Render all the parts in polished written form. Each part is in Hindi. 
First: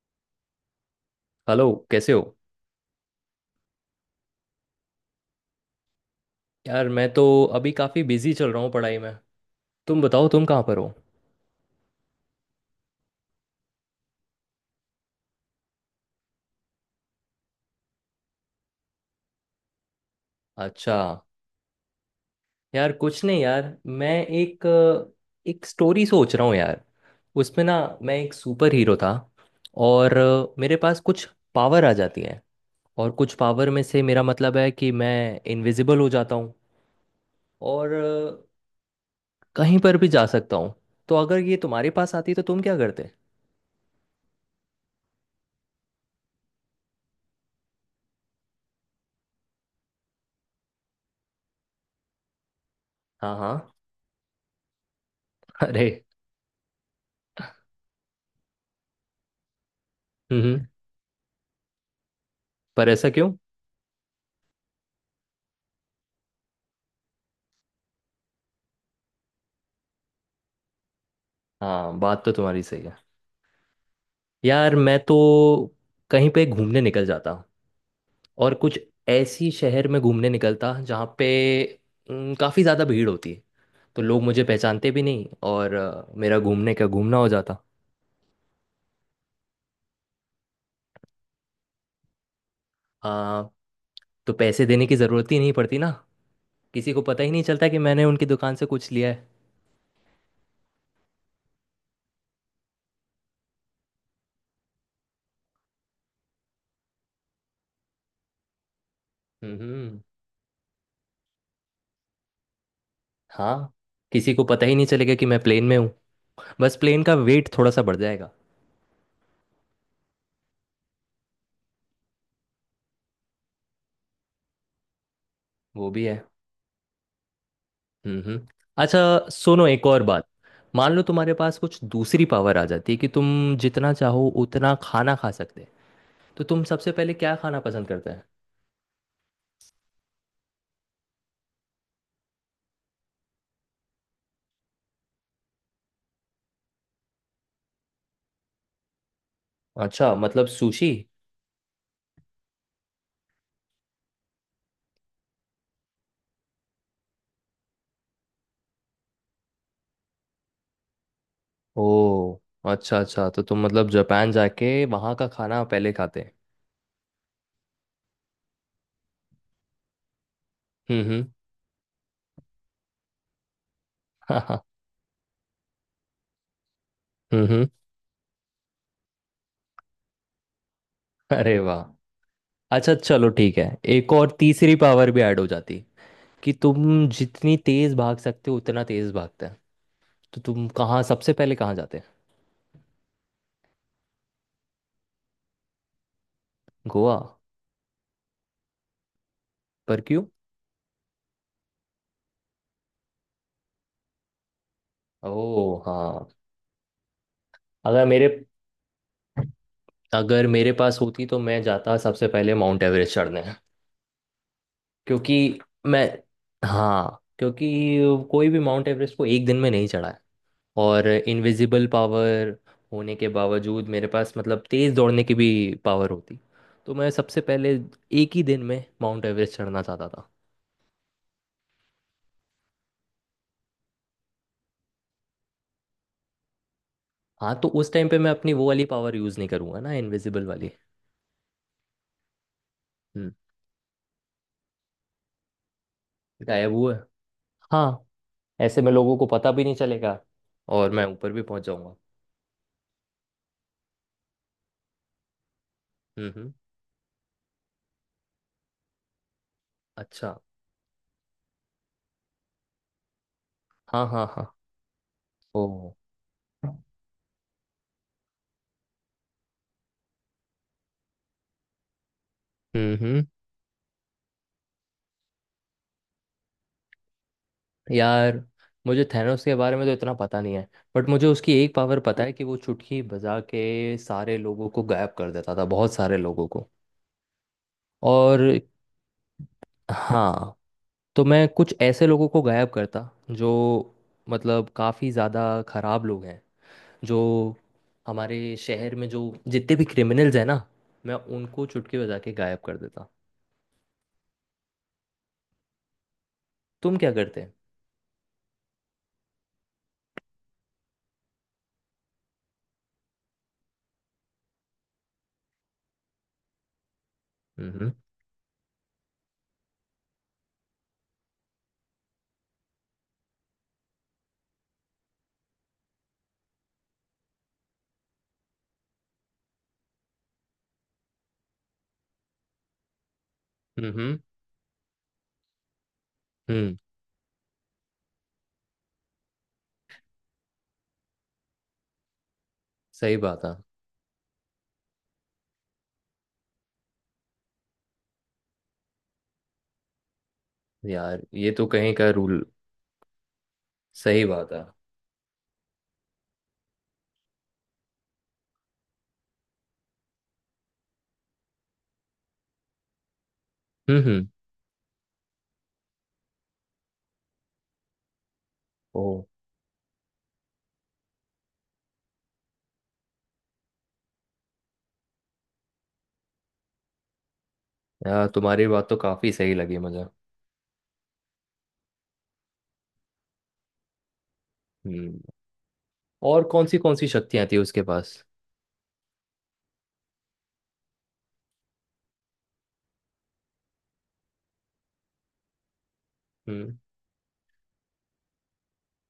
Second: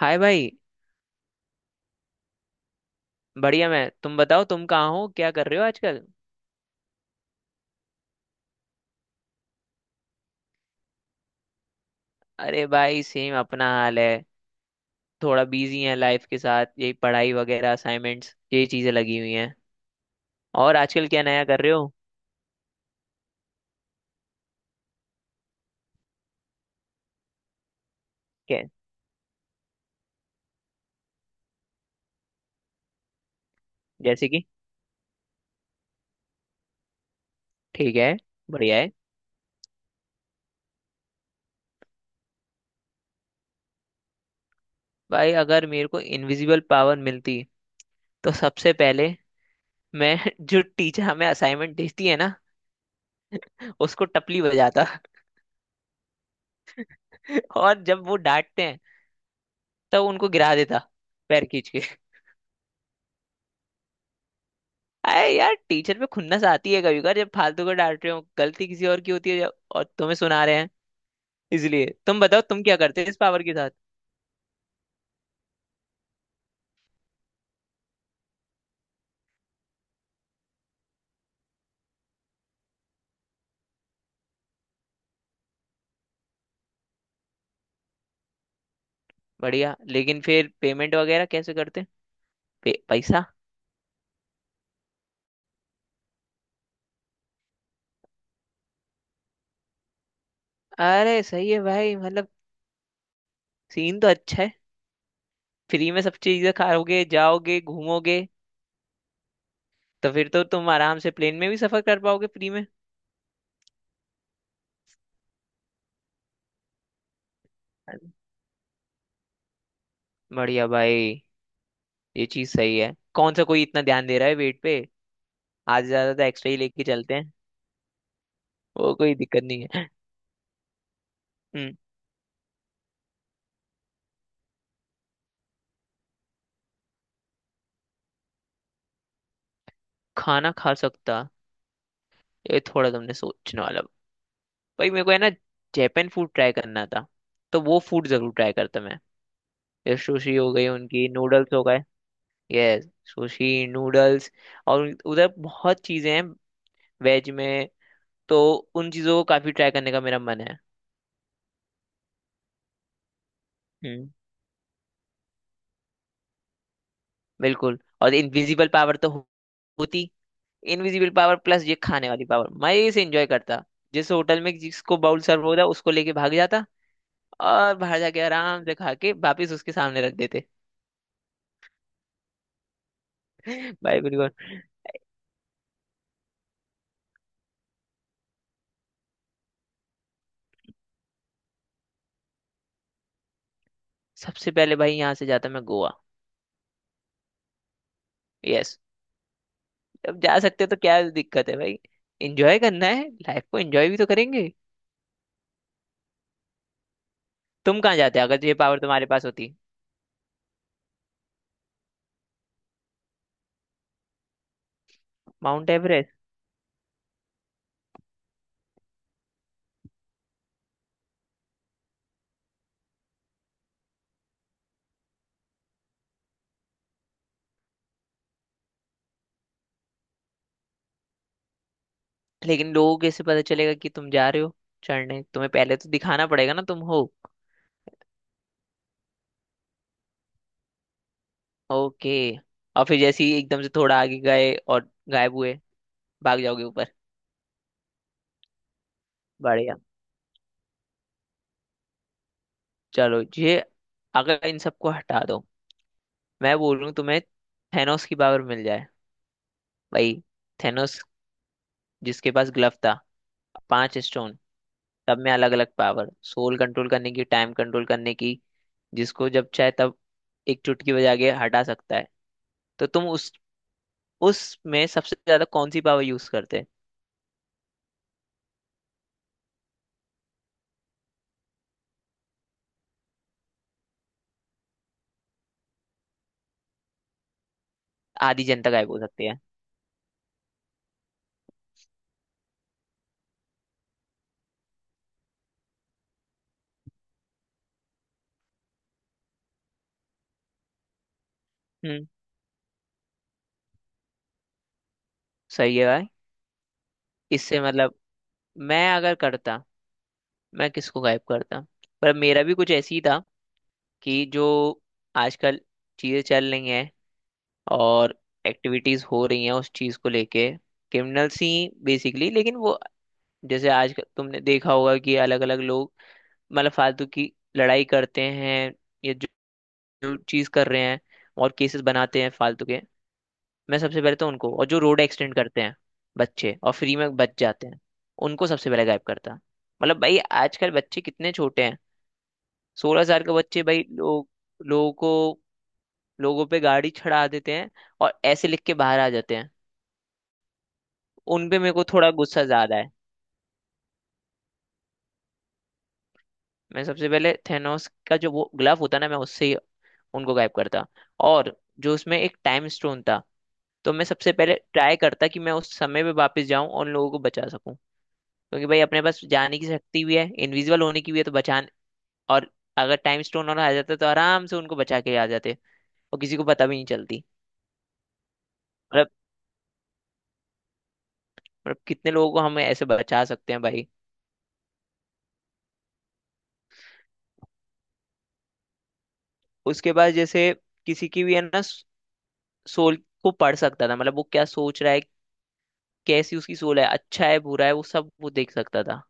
हाय भाई। हेलो, कैसे हो? बढ़िया। मैं तुम बताओ, तुम कहाँ हो, क्या कर रहे हो आजकल। यार मैं तो अभी काफ़ी बिजी चल रहा हूँ पढ़ाई में। तुम बताओ, तुम कहाँ पर हो? अरे भाई सेम अपना हाल है। थोड़ा बिजी है लाइफ के साथ, यही पढ़ाई वगैरह, असाइनमेंट्स, यही चीजें लगी हुई हैं। और अच्छा। आजकल क्या नया कर रहे हो? यार कुछ नहीं यार, मैं एक एक स्टोरी सोच रहा हूँ यार। उसमें ना मैं एक क्या? सुपर हीरो था। और मेरे पास कुछ पावर आ जाती है। और कुछ पावर में से मेरा जैसे कि? मतलब है कि मैं इनविजिबल हो जाता हूँ। और ठीक है। बढ़िया है। कहीं पर भी जा सकता हूँ। तो अगर ये तुम्हारे पास आती तो तुम क्या करते? भाई अगर मेरे को इनविजिबल पावर मिलती, तो सबसे पहले मैं जो टीचर हमें असाइनमेंट देती है ना, हाँ हाँ। उसको टपली बजाता। अरे। और जब वो डांटते हैं, तब उनको गिरा हम्म। देता, पैर खींच के। पर ऐसा क्यों? अरे यार, टीचर पे खुन्नस आती है कभी कभार, जब फालतू को डांट रहे हो, गलती किसी और की होती है जब, और तुम्हें सुना रहे हैं। इसलिए हाँ, तुम बात तो बताओ, तुम्हारी तुम क्या सही है। करते इस पावर के साथ। यार मैं तो कहीं पे घूमने निकल जाता, और कुछ ऐसी शहर में घूमने निकलता जहाँ पे काफ़ी ज़्यादा भीड़ होती है। तो लोग मुझे पहचानते भी नहीं, और मेरा घूमने का घूमना हो जाता। बढ़िया, लेकिन फिर पेमेंट वगैरह कैसे करते? पैसा। आ, तो पैसे देने की ज़रूरत ही नहीं पड़ती ना। किसी को पता ही नहीं चलता कि मैंने उनकी दुकान से कुछ लिया है। अरे सही है भाई, मतलब सीन तो अच्छा है। फ्री में सब चीजें खाओगे, जाओगे, घूमोगे। हम्म। तो फिर तो तुम आराम से प्लेन में भी सफर कर पाओगे फ्री में। हाँ, किसी को पता ही नहीं चलेगा कि मैं प्लेन में हूँ। बस प्लेन का वेट थोड़ा सा बढ़ अरे, जाएगा। बढ़िया भाई। ये चीज सही है, कौन सा कोई इतना ध्यान दे रहा है वेट पे। आज वो भी ज्यादा है। तो एक्स्ट्रा ही लेके चलते हैं। हम्म। वो अच्छा, कोई दिक्कत सुनो नहीं एक है। और बात। मान लो तुम्हारे पास हम्म। कुछ दूसरी पावर आ जाती है कि तुम जितना चाहो उतना खाना खा सकते, तो तुम सबसे पहले क्या खाना पसंद करते हैं? खाना खा सकता, ये थोड़ा तुमने सोचने वाला। भाई मेरे को है ना, जापान फूड ट्राई करना था। तो वो फूड जरूर ट्राई करता मैं। ये अच्छा, सुशी मतलब हो गई, सुशी। उनकी नूडल्स हो गए। यस। Sushi noodles. और उधर बहुत चीजें हैं वेज में। तो उन चीजों को काफी ट्राई करने का मेरा मन है। ओ, अच्छा अच्छा, तो तुम मतलब हम्म। जापान जाके वहाँ का खाना पहले खाते हैं। बिल्कुल। और इनविजिबल पावर तो होती। इनविजिबल हम्म। पावर प्लस ये खाने वाली पावर मजे से एंजॉय करता। जिस हाँ होटल में हाँ, जिसको बाउल सर्व होता, उसको लेके भाग जाता। हम्म। और बाहर जाके आराम से खा के वापिस उसके सामने रख देते। अरे वाह, अच्छा चलो ठीक है। भाई एक बिल्कुल। और तीसरी पावर भी ऐड हो जाती कि तुम जितनी तेज भाग सकते हो उतना तेज भागते हैं, तो तुम कहाँ सबसे पहले कहाँ जाते हैं? सबसे पहले भाई, यहाँ से जाता मैं गोवा। गोवा, यस। पर अब क्यों? जा सकते हो तो क्या दिक्कत है भाई। एंजॉय करना है, लाइफ को एंजॉय भी तो करेंगे। ओह हाँ। तुम कहाँ अगर जाते मेरे अगर ये पावर तुम्हारे पास होती? अगर मेरे पास होती तो मैं जाता सबसे पहले माउंट एवरेस्ट चढ़ने। क्योंकि माउंट मैं, एवरेस्ट? हाँ, क्योंकि कोई भी माउंट एवरेस्ट को एक दिन में नहीं चढ़ा है। और इनविजिबल पावर होने के बावजूद मेरे पास, मतलब तेज़ दौड़ने की भी पावर होती, तो मैं सबसे पहले एक ही दिन में माउंट एवरेस्ट चढ़ना चाहता था। लेकिन लोगों कैसे पता चलेगा कि तुम जा रहे हो चढ़ने? तुम्हें पहले तो दिखाना पड़ेगा ना तुम हो। हाँ, तो उस टाइम पे मैं अपनी वो वाली पावर यूज़ नहीं करूँगा ना, इनविजिबल वाली। ओके। और फिर जैसे हम्म। ही एकदम से थोड़ा आगे गए और गायब हुए, भाग जाओगे गायब ऊपर। हुआ है। हाँ, ऐसे में लोगों को पता भी नहीं बढ़िया। चलेगा, और मैं ऊपर भी पहुंच जाऊंगा। चलो ये, अगर इन सबको हटा दो, हम्म। मैं बोल रहा हूँ तुम्हें, थेनोस की पावर मिल जाए भाई। अच्छा। थेनोस, जिसके पास ग्लव था, पांच हाँ हाँ स्टोन हाँ। सब में अलग ओ। अलग पावर, सोल कंट्रोल करने की, टाइम कंट्रोल करने की। जिसको जब चाहे तब एक चुटकी बजा के हटा सकता है। तो तुम हम्म। उस उसमें सबसे ज्यादा कौन सी पावर यूज करते? यार मुझे थैनोस के बारे में तो इतना पता नहीं है, बट मुझे उसकी एक पावर पता है कि वो चुटकी बजा के सारे लोगों को गायब कर देता था, बहुत सारे लोगों को। और आधी जनता गायब हो सकती है। हाँ, तो मैं कुछ ऐसे लोगों को गायब करता जो, मतलब काफ़ी ज़्यादा खराब लोग हैं, जो हमारे शहर में जो जितने भी क्रिमिनल्स हैं ना, मैं उनको चुटकी हम्म। बजा के गायब कर देता। सही है भाई। तुम क्या करते हैं? इससे मतलब, मैं अगर करता, मैं किसको गायब करता। पर मेरा भी कुछ ऐसी ही था, कि जो आजकल चीजें चल रही हैं हम्म और एक्टिविटीज हो रही हैं उस चीज को लेके। क्रिमिनल्स ही बेसिकली, लेकिन वो, जैसे आज तुमने देखा होगा कि अलग अलग लोग मतलब फालतू की लड़ाई करते हैं, या जो चीज कर रहे हैं, और केसेस बनाते हैं फालतू के। मैं सबसे पहले हम्म तो उनको, और जो रोड एक्सीडेंट करते हैं बच्चे और हम्म। फ्री में बच जाते हैं, उनको सबसे पहले गायब करता। मतलब भाई आजकल बच्चे कितने छोटे हैं। सोलह सही साल के बात है। बच्चे भाई, लोग लोगों को, लोगों पे गाड़ी चढ़ा देते हैं, और ऐसे लिख के बाहर आ जाते हैं। यार उन ये पे तो मेरे को कहीं का थोड़ा रूल। गुस्सा ज्यादा है। सही बात है। मैं सबसे पहले थेनोस का जो वो ग्लव होता है ना, मैं उससे ही उनको गायब करता। और जो उसमें एक टाइम स्टोन था, तो मैं हम्म। सबसे पहले ट्राई करता कि मैं उस समय पे वापस जाऊं और उन लोगों को बचा सकूं। क्योंकि भाई ओ। अपने पास जाने की शक्ति भी है, इनविजिबल होने की भी है, तो बचाने। और अगर टाइम स्टोन और आ जाता तो आराम से उनको बचा के आ जाते, और किसी को पता भी नहीं चलती। यार तुम्हारी बात तो मतलब काफी सही लगी मुझे। मतलब कितने लोगों को हम ऐसे बचा सकते हैं भाई। हम्म। और कौन सी शक्तियां थी उसके पास? उसके बाद जैसे, किसी की भी है ना, सोल को पढ़ सकता था, मतलब वो क्या सोच रहा है, कैसी उसकी हम्म। सोल है, अच्छा है, बुरा है, वो सब वो देख सकता था।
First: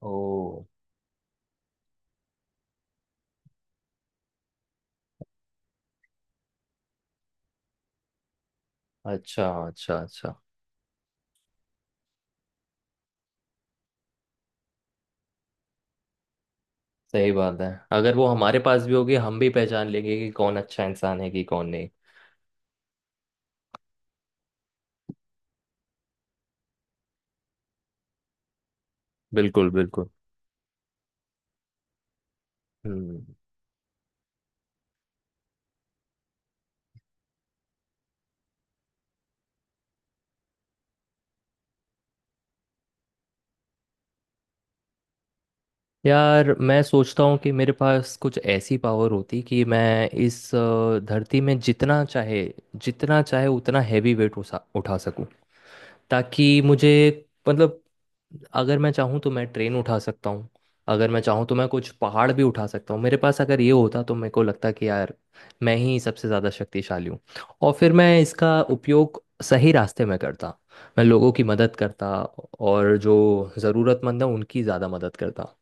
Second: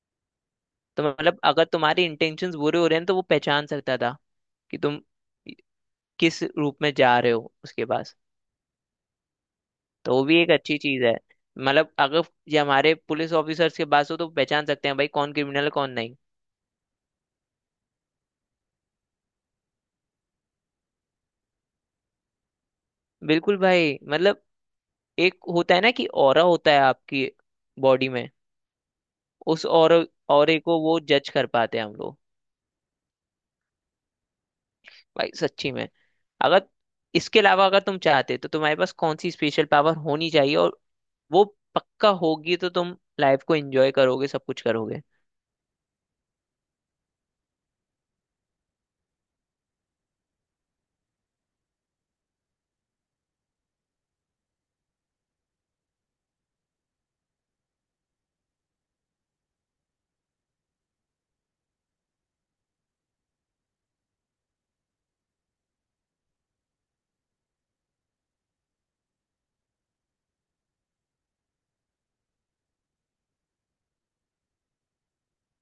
ओ। तो मतलब अगर तुम्हारे इंटेंशंस बुरे हो रहे हैं तो वो पहचान सकता था, कि तुम किस रूप में जा रहे हो उसके पास। अच्छा अच्छा तो वो अच्छा। भी एक अच्छी चीज है। मतलब अगर ये हमारे पुलिस ऑफिसर्स के पास हो तो पहचान सकते हैं भाई, कौन क्रिमिनल है, कौन नहीं। सही बात है, अगर वो हमारे पास भी होगी हम भी पहचान लेंगे कि कौन अच्छा इंसान है कि कौन नहीं। बिल्कुल भाई, मतलब एक होता है ना कि ऑरा होता है आपकी बॉडी में। उस बिल्कुल ऑरा बिल्कुल। ऑरे को वो जज कर पाते हैं हम लोग। हम्म। भाई सच्ची में। अगर इसके अलावा अगर तुम चाहते तो तुम्हारे पास कौन सी स्पेशल पावर होनी चाहिए, और वो पक्का होगी तो तुम लाइफ को एंजॉय करोगे, सब कुछ करोगे? यार मैं सोचता हूँ कि मेरे पास कुछ ऐसी पावर होती कि मैं इस धरती में जितना चाहे उतना हैवी वेट उठा उठा सकूँ। ताकि मुझे, मतलब अगर मैं चाहूँ तो मैं ट्रेन उठा सकता हूँ, अगर मैं चाहूँ तो मैं कुछ पहाड़ भी उठा सकता हूँ। मेरे पास अगर ये होता तो मेरे को लगता कि यार मैं ही सबसे ज़्यादा शक्तिशाली हूँ। और फिर मैं इसका उपयोग सही रास्ते में करता, मैं लोगों की मदद करता, और जो ज़रूरतमंद है उनकी ज़्यादा मदद करता।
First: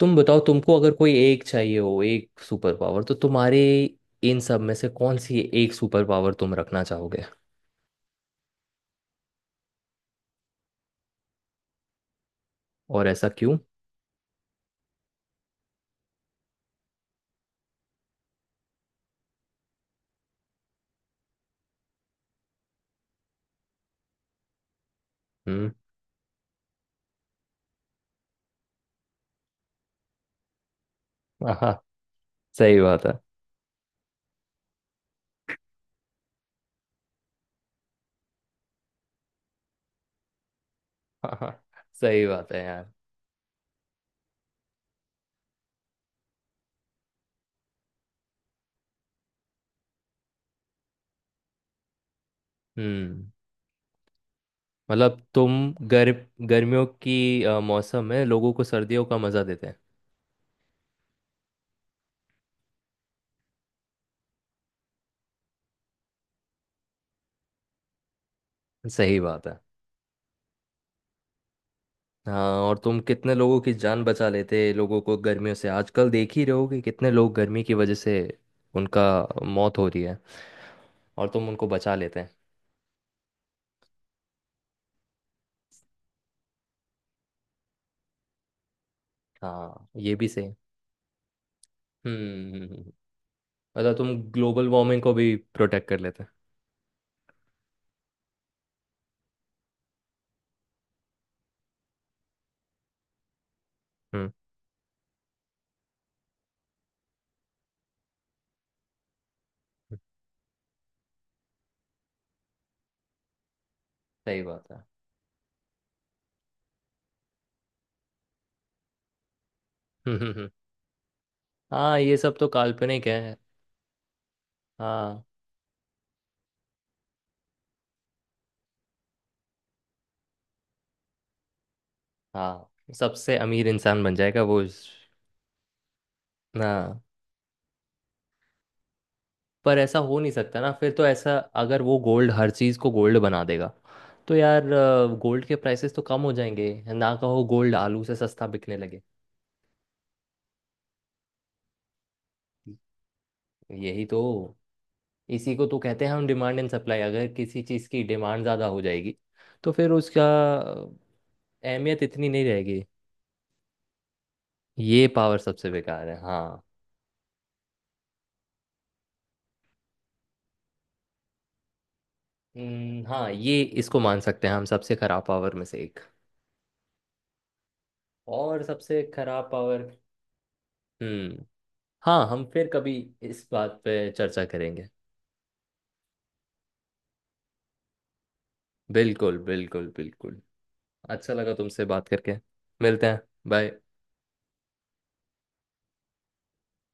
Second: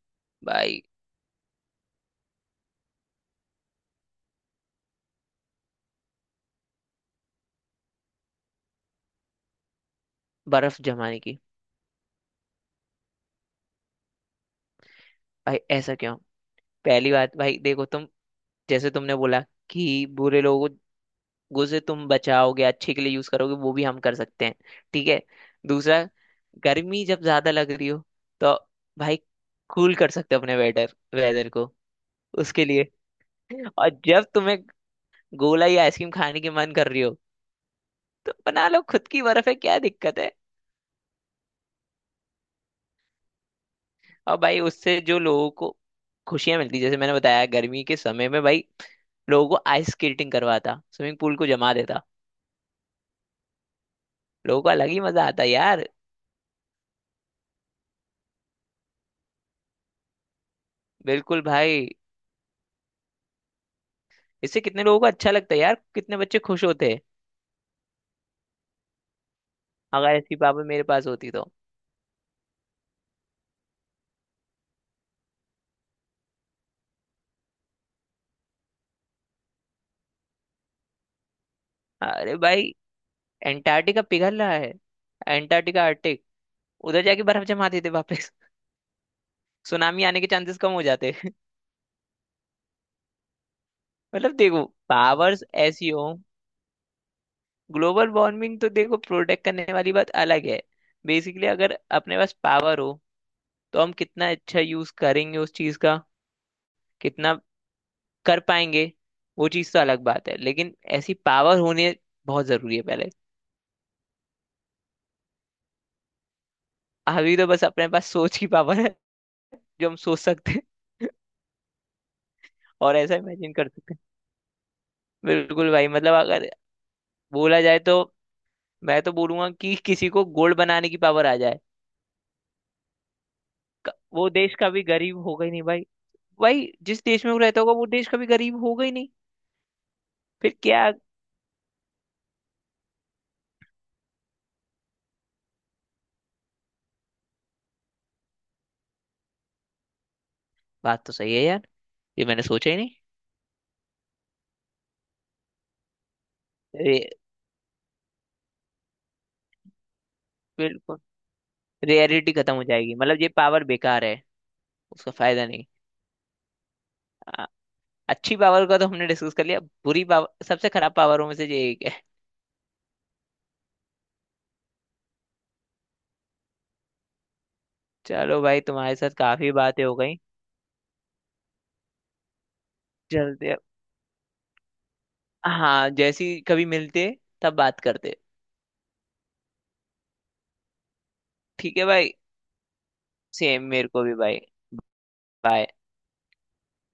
तुम बताओ, तुमको भाई अगर कोई एक चाहिए हो एक सुपर पावर, तो तुम्हारे इन सब में से कौन सी एक सुपर पावर तुम रखना चाहोगे? बर्फ जमाने की। और ऐसा क्यों? भाई ऐसा क्यों? पहली बात भाई देखो तुम, जैसे तुमने बोला कि बुरे लोगों को से तुम बचाओगे, अच्छे के लिए यूज करोगे, वो भी हम कर सकते हैं। ठीक है। हम्म। दूसरा, गर्मी जब ज्यादा लग रही हो, तो भाई, कूल कर सकते हो अपने वेदर वेदर आहा। को उसके सही लिए। बात है। और जब तुम्हें गोला या आइसक्रीम खाने की मन कर रही हो, तो बना लो खुद की, बर्फ है, क्या दिक्कत है। आहा, सही बात है यार। अब भाई, उससे जो लोगों को खुशियां मिलती, जैसे मैंने बताया, गर्मी के समय में भाई लोगों को आइस स्केटिंग करवाता, स्विमिंग पूल को जमा देता। हम्म। लोगों को अलग ही मतलब मजा आता तुम यार। गर गर्मियों की मौसम में लोगों को सर्दियों का मजा देते हैं। बिल्कुल भाई, इससे कितने लोगों को अच्छा लगता है यार, कितने बच्चे खुश होते हैं, सही बात है। अगर ऐसी पावर मेरे पास होती तो। हाँ, और तुम कितने लोगों की जान बचा लेते। लोगों को गर्मियों से आजकल देख ही रहे हो कि कितने लोग गर्मी की वजह से उनका मौत हो रही है, और तुम उनको बचा लेते हैं। अरे भाई, एंटार्क्टिका पिघल रहा है। एंटार्क्टिका, आर्टिक, उधर जाके बर्फ जमा देते वापस। हाँ, सुनामी ये आने के भी सही। चांसेस कम हो जाते। हम्म हम्म, हम्म। मतलब तुम मतलब देखो, ग्लोबल वार्मिंग को भी पावर्स प्रोटेक्ट ऐसी कर हो। लेते हैं। ग्लोबल वार्मिंग तो देखो, प्रोटेक्ट करने वाली बात अलग है। बेसिकली अगर अपने पास पावर हो, तो हम कितना हम्म अच्छा यूज करेंगे उस चीज का, कितना कर पाएंगे वो चीज तो हम्म, अलग बात है, लेकिन ऐसी पावर होने बहुत जरूरी है पहले। सही बात है। अभी तो बस अपने पास सोच की पावर है, जो हम हम्म सोच हम्म हम्म। सकते हैं। हाँ, ये सब तो और काल्पनिक ऐसा है। इमेजिन कर सकते हैं। हाँ। बिल्कुल भाई, मतलब अगर बोला जाए तो मैं तो बोलूंगा कि किसी को गोल्ड बनाने की पावर आ जाए। हाँ, सबसे अमीर इंसान बन वो जाएगा देश वो कभी इस- गरीब होगा ही नहीं भाई। भाई हाँ, जिस देश में वो रहता होगा, वो देश कभी गरीब होगा ही नहीं। पर ऐसा हो नहीं फिर सकता ना। फिर क्या? तो ऐसा, अगर वो गोल्ड हर चीज़ को गोल्ड बना देगा, तो यार गोल्ड के प्राइसेस तो कम हो जाएंगे ना। कहो गोल्ड आलू से सस्ता बिकने लगे। बात तो सही है यार, ये मैंने सोचा ही नहीं। यही तो, इसी को तो कहते हैं हम डिमांड एंड रे, सप्लाई। अगर किसी चीज़ की डिमांड ज़्यादा हो जाएगी तो फिर उसका बिल्कुल। अहमियत इतनी रेयरिटी नहीं खत्म हो रहेगी। जाएगी, मतलब ये पावर बेकार है। ये उसका पावर फायदा नहीं। सबसे बेकार है, हाँ। आ, अच्छी पावर का तो हमने डिस्कस कर लिया, बुरी पावर सबसे खराब पावरों में से ये एक है। हाँ, ये इसको मान सकते हैं हम सबसे खराब पावर में से एक। चलो भाई, और तुम्हारे सबसे साथ खराब काफी पावर, बातें हो गई, हम्म, हाँ, हम फिर कभी इस चलते अब। बात पे चर्चा करेंगे। हाँ, जैसी कभी मिलते तब बात करते। बिल्कुल बिल्कुल बिल्कुल। अच्छा लगा ठीक तुमसे है बात भाई। करके। मिलते हैं। Same bye. मेरे को भी भाई। बाय।